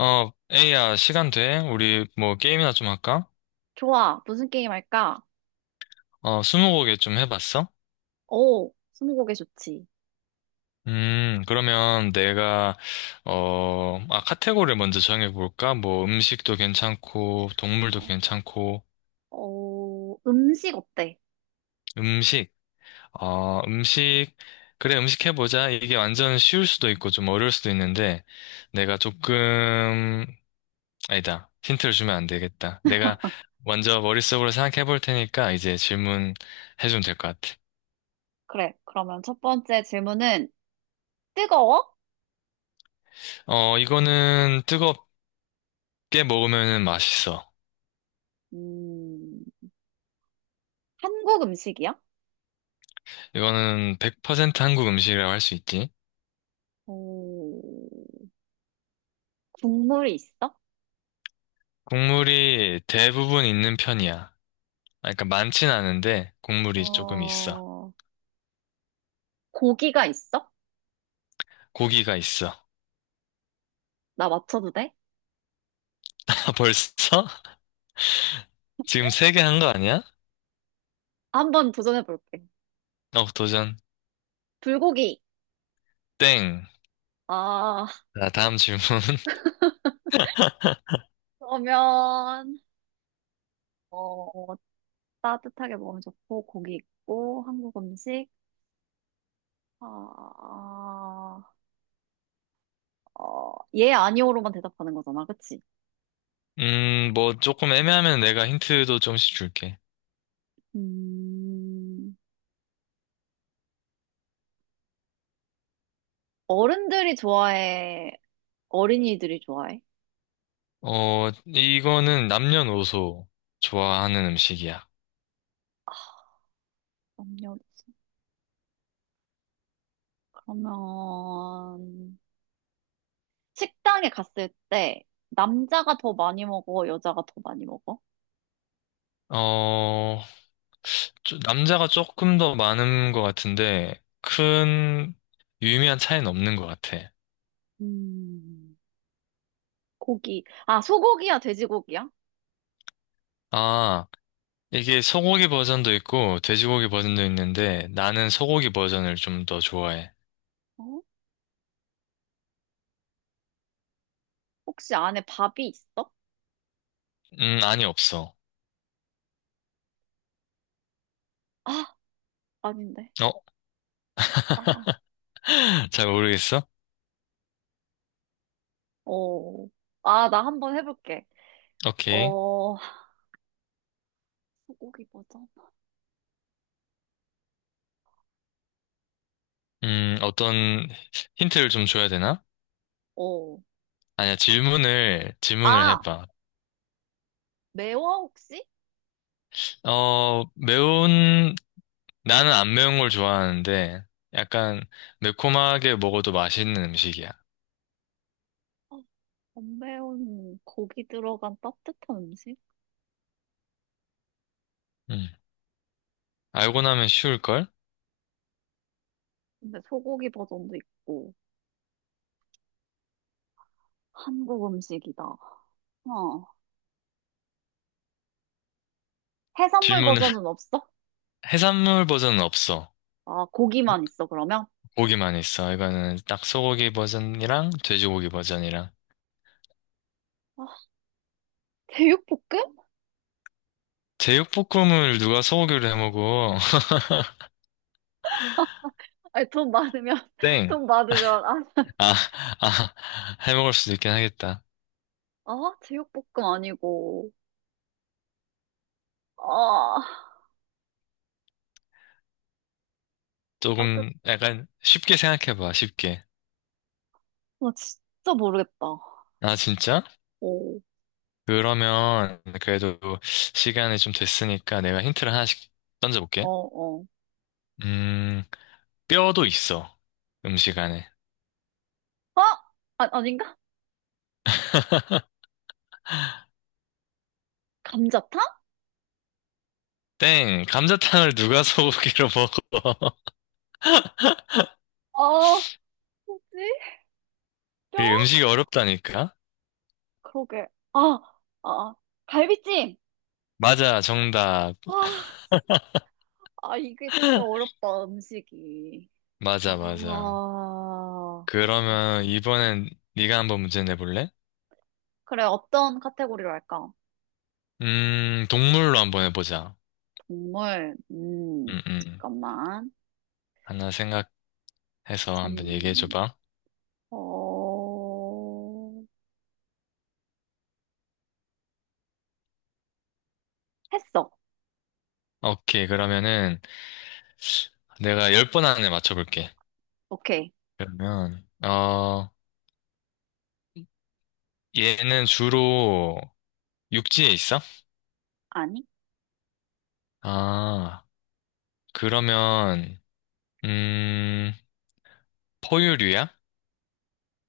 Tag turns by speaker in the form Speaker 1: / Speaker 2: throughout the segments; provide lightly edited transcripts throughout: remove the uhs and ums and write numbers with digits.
Speaker 1: 에이야, 시간 돼? 우리 뭐 게임이나 좀 할까?
Speaker 2: 좋아. 무슨 게임 할까?
Speaker 1: 스무고개 좀 해봤어?
Speaker 2: 오, 스무고개 좋지.
Speaker 1: 그러면 내가, 카테고리를 먼저 정해볼까? 뭐 음식도 괜찮고, 동물도
Speaker 2: 어,
Speaker 1: 괜찮고,
Speaker 2: 음식 어때?
Speaker 1: 음식, 음식, 그래, 음식 해보자. 이게 완전 쉬울 수도 있고 좀 어려울 수도 있는데, 내가 조금, 아니다. 힌트를 주면 안 되겠다. 내가 먼저 머릿속으로 생각해볼 테니까 이제 질문 해주면 될 것 같아.
Speaker 2: 그래. 그러면 첫 번째 질문은 뜨거워?
Speaker 1: 이거는 뜨겁게 먹으면 맛있어.
Speaker 2: 음, 한국 음식이야?
Speaker 1: 이거는 100% 한국 음식이라고 할 수 있지.
Speaker 2: 오, 국물이 있어?
Speaker 1: 국물이 대부분 있는 편이야. 아, 그러니까 많진 않은데 국물이 조금 있어.
Speaker 2: 어, 고기가 있어?
Speaker 1: 고기가 있어.
Speaker 2: 나 맞춰도 돼?
Speaker 1: 아, 벌써? 지금 세 개 한 거 아니야?
Speaker 2: 한번 도전해 볼게.
Speaker 1: 어, 도전.
Speaker 2: 불고기.
Speaker 1: 땡.
Speaker 2: 아,
Speaker 1: 자, 다음 질문.
Speaker 2: 그러면, 어, 따뜻하게 먹으면 좋고 고기 있고 한국 음식. 아, 어, 예, 아니오로만 대답하는 거잖아. 그치?
Speaker 1: 뭐 조금 애매하면 내가 힌트도 좀씩 줄게.
Speaker 2: 음, 어른들이 좋아해? 어린이들이 좋아해?
Speaker 1: 이거는 남녀노소 좋아하는 음식이야.
Speaker 2: 남녀노소. 그러면, 식당에 갔을 때, 남자가 더 많이 먹어? 여자가 더 많이 먹어?
Speaker 1: 어, 남자가 조금 더 많은 것 같은데, 큰, 유의미한 차이는 없는 것 같아.
Speaker 2: 음, 고기. 아, 소고기야? 돼지고기야?
Speaker 1: 아, 이게 소고기 버전도 있고, 돼지고기 버전도 있는데, 나는 소고기 버전을 좀 더 좋아해.
Speaker 2: 어? 혹시 안에 밥이 있어?
Speaker 1: 아니, 없어.
Speaker 2: 아, 아닌데.
Speaker 1: 어?
Speaker 2: 아,
Speaker 1: 잘 모르겠어?
Speaker 2: 어. 아, 나 한번 해볼게.
Speaker 1: 오케이.
Speaker 2: 어, 소고기 버전?
Speaker 1: 어떤 힌트를 좀 줘야 되나?
Speaker 2: 어.
Speaker 1: 아니야, 질문을
Speaker 2: 아!
Speaker 1: 해봐.
Speaker 2: 매워, 혹시?
Speaker 1: 매운, 나는 안 매운 걸 좋아하는데, 약간 매콤하게 먹어도 맛있는 음식이야.
Speaker 2: 어, 안 매운 고기 들어간 따뜻한 음식?
Speaker 1: 음. 알고 나면 쉬울걸?
Speaker 2: 근데 소고기 버전도 있고, 한국 음식이다. 어. 해산물
Speaker 1: 질문을.
Speaker 2: 버전은 없어?
Speaker 1: 해산물 버전은 없어.
Speaker 2: 아, 고기만 있어, 그러면?
Speaker 1: 고기만 있어. 이거는 딱 소고기 버전이랑 돼지고기 버전이랑.
Speaker 2: 아, 제육볶음?
Speaker 1: 제육볶음을 누가 소고기로 해 먹어?
Speaker 2: 아니, 돈 많으면,
Speaker 1: 땡.
Speaker 2: 돈 많으면, 아,
Speaker 1: 아, 아, 해 먹을 수도 있긴 하겠다.
Speaker 2: 아, 제육볶음 아니고, 아, 따뜻,
Speaker 1: 조금 약간 쉽게 생각해봐, 쉽게.
Speaker 2: 나 진짜 모르겠다.
Speaker 1: 아, 진짜?
Speaker 2: 오,
Speaker 1: 그러면 그래도 시간이 좀 됐으니까 내가 힌트를 하나씩
Speaker 2: 어,
Speaker 1: 던져볼게.
Speaker 2: 어.
Speaker 1: 음, 뼈도 있어, 음식 안에.
Speaker 2: 아! 아, 아닌가? 감자탕?
Speaker 1: 땡, 감자탕을 누가 소고기로 먹어?
Speaker 2: 아, 뭐지? 뼈?
Speaker 1: 그게 음식이 어렵다니까?
Speaker 2: 그러게. 아, 아, 아. 갈비찜!
Speaker 1: 맞아, 정답.
Speaker 2: 와, 아, 이게 진짜 어렵다, 음식이. 아,
Speaker 1: 맞아, 맞아.
Speaker 2: 오케이.
Speaker 1: 그러면 이번엔 네가 한번 문제 내볼래?
Speaker 2: 그래, 어떤 카테고리로 할까?
Speaker 1: 동물로 한번 해보자.
Speaker 2: 동물,
Speaker 1: 음, 음.
Speaker 2: 잠깐만.
Speaker 1: 하나 생각해서 한번
Speaker 2: 전,
Speaker 1: 얘기해줘봐.
Speaker 2: 어, 했어.
Speaker 1: 오케이, 그러면은 내가 열 번 안에 맞춰볼게.
Speaker 2: 오케이.
Speaker 1: 그러면, 얘는 주로 육지에 있어?
Speaker 2: 아니?
Speaker 1: 아, 그러면, 음, 포유류야?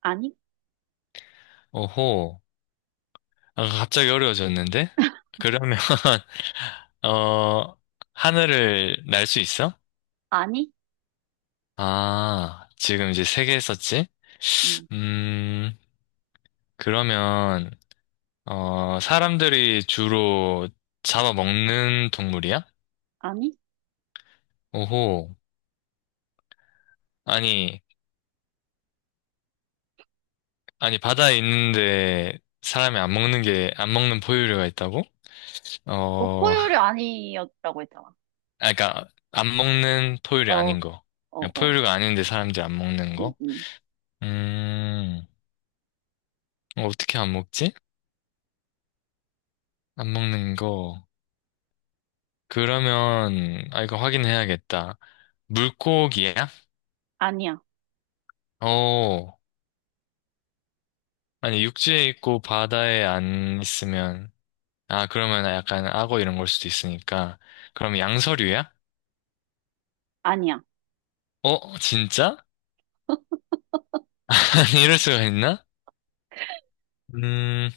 Speaker 2: 아니?
Speaker 1: 오호. 아, 갑자기 어려워졌는데? 그러면, 어, 하늘을 날 수 있어?
Speaker 2: 아니?
Speaker 1: 아, 지금 이제 세 개 했었지?
Speaker 2: 음,
Speaker 1: 음, 그러면, 사람들이 주로 잡아먹는 동물이야?
Speaker 2: 아니?
Speaker 1: 오호. 아니, 아니, 바다에 있는데 사람이 안 먹는 게, 안 먹는 포유류가 있다고?
Speaker 2: 너
Speaker 1: 어,
Speaker 2: 포유류 아니었다고 했잖아.
Speaker 1: 아, 그러니까 안 먹는 포유류
Speaker 2: 어,
Speaker 1: 아닌 거.
Speaker 2: 어,
Speaker 1: 그냥
Speaker 2: 어.
Speaker 1: 포유류가 아닌데 사람들이 안 먹는
Speaker 2: 음,
Speaker 1: 거.
Speaker 2: 음.
Speaker 1: 음, 어떻게 안 먹지? 안 먹는 거. 그러면, 아, 이거 확인해야겠다. 물고기야?
Speaker 2: 아니야.
Speaker 1: 어, 아니, 육지에 있고 바다에 안 있으면, 아, 그러면 약간 악어 이런 걸 수도 있으니까. 그럼 양서류야?
Speaker 2: 아니야.
Speaker 1: 어, 진짜? 아니, 이럴 수가 있나? 음,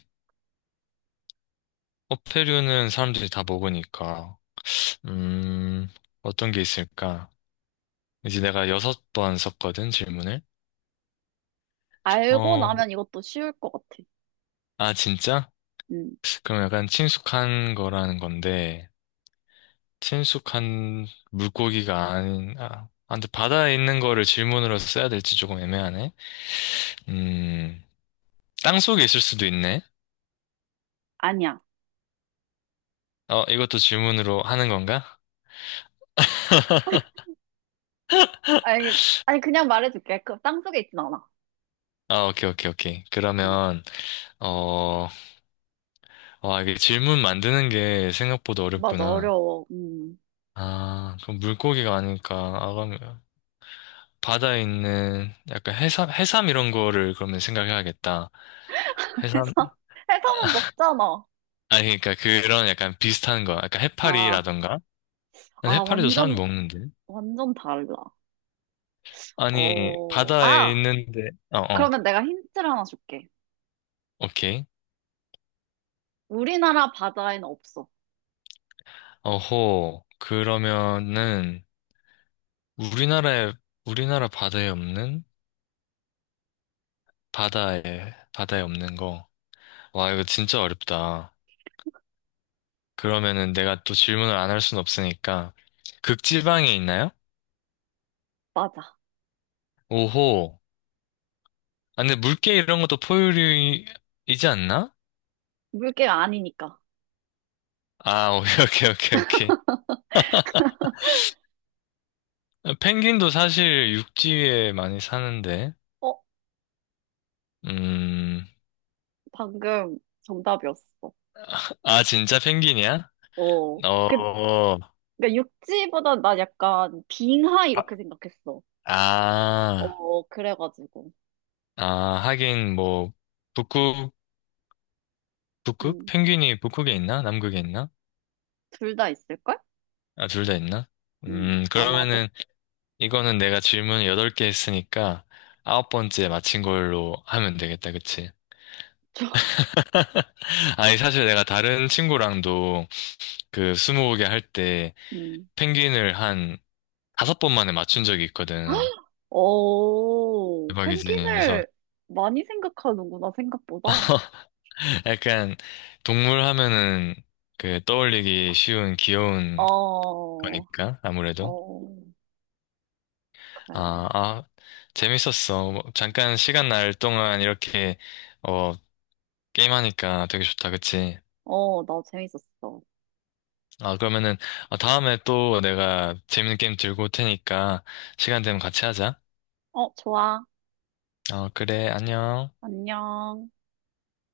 Speaker 1: 어패류는 사람들이 다 먹으니까. 음, 어떤 게 있을까? 이제 내가 여섯 번 썼거든, 질문을.
Speaker 2: 알고
Speaker 1: 어,
Speaker 2: 나면 이것도 쉬울 것 같아.
Speaker 1: 아, 진짜?
Speaker 2: 음.
Speaker 1: 그럼 약간 친숙한 거라는 건데, 친숙한 물고기가 아닌, 근데 바다에 있는 거를 질문으로 써야 될지 조금 애매하네. 음, 땅속에 있을 수도 있네.
Speaker 2: 아니야.
Speaker 1: 어, 이것도 질문으로 하는 건가?
Speaker 2: 아니, 아니, 그냥 말해줄게. 그 땅속에 있진 않아.
Speaker 1: 아, 오케이, 오케이, 오케이.
Speaker 2: 응,
Speaker 1: 그러면, 어, 와, 이게 질문 만드는 게 생각보다
Speaker 2: 맞아,
Speaker 1: 어렵구나.
Speaker 2: 어려워. 음.
Speaker 1: 아, 그럼 물고기가 아닐까. 아, 그럼 바다에 있는 약간 해삼 이런 거를 그러면 생각해야겠다. 해삼,
Speaker 2: 해삼, 해삼은 먹잖아.
Speaker 1: 아니, 그러니까 그런 약간 비슷한 거, 약간
Speaker 2: 아,
Speaker 1: 해파리라던가? 아니,
Speaker 2: 아,
Speaker 1: 해파리도 사람 먹는데?
Speaker 2: 완전 달라.
Speaker 1: 아니,
Speaker 2: 어,
Speaker 1: 바다에
Speaker 2: 아,
Speaker 1: 있는데, 어, 어,
Speaker 2: 그러면 내가 힌트를 하나 줄게.
Speaker 1: 오케이.
Speaker 2: 우리나라 바다에는 없어.
Speaker 1: 어호, 그러면은, 우리나라에, 우리나라 바다에 없는? 바다에, 바다에 없는 거. 와, 이거 진짜 어렵다. 그러면은 내가 또 질문을 안 할 순 없으니까, 극지방에 있나요?
Speaker 2: 맞아.
Speaker 1: 오호. 아, 근데 물개 이런 것도 포유류이지 않나?
Speaker 2: 물개가 아니니까.
Speaker 1: 아, 오케이, 오케이, 오케이, 오케이. 아, 펭귄도 사실 육지에 많이 사는데.
Speaker 2: 어,
Speaker 1: 음,
Speaker 2: 방금 정답이었어.
Speaker 1: 아, 진짜 펭귄이야?
Speaker 2: 어,
Speaker 1: 어,
Speaker 2: 그, 그러니까 육지보다 나 약간 빙하 이렇게
Speaker 1: 바-
Speaker 2: 생각했어.
Speaker 1: 아,
Speaker 2: 어, 그래가지고.
Speaker 1: 아, 하긴 뭐, 북극, 북극?
Speaker 2: 음,
Speaker 1: 펭귄이 북극에 있나? 남극에 있나?
Speaker 2: 둘 다 있을걸?
Speaker 1: 아, 둘 다 있나?
Speaker 2: 아마도.
Speaker 1: 그러면은, 이거는 내가 질문 8개 했으니까, 아홉 번째 맞힌 걸로 하면 되겠다, 그치?
Speaker 2: 저,
Speaker 1: 아니, 사실 내가 다른 친구랑도 그 스무고개 할 때
Speaker 2: 음.
Speaker 1: 펭귄을 한 다섯 번 만에 맞춘 적이 있거든.
Speaker 2: 어
Speaker 1: 대박이지. 그래서
Speaker 2: 펭귄을 많이 생각하는구나, 생각보다.
Speaker 1: 약간 동물 하면은 그 떠올리기 쉬운 귀여운
Speaker 2: 어,
Speaker 1: 거니까 아무래도
Speaker 2: 어,
Speaker 1: 아,
Speaker 2: 그래.
Speaker 1: 아 재밌었어. 뭐 잠깐 시간 날 동안 이렇게 어 게임하니까 되게 좋다, 그치?
Speaker 2: 어, 나 재밌었어.
Speaker 1: 아 그러면은 어, 다음에 또 내가 재밌는 게임 들고 올 테니까 시간 되면 같이 하자.
Speaker 2: 어, 좋아.
Speaker 1: 어 그래, 안녕.
Speaker 2: 안녕.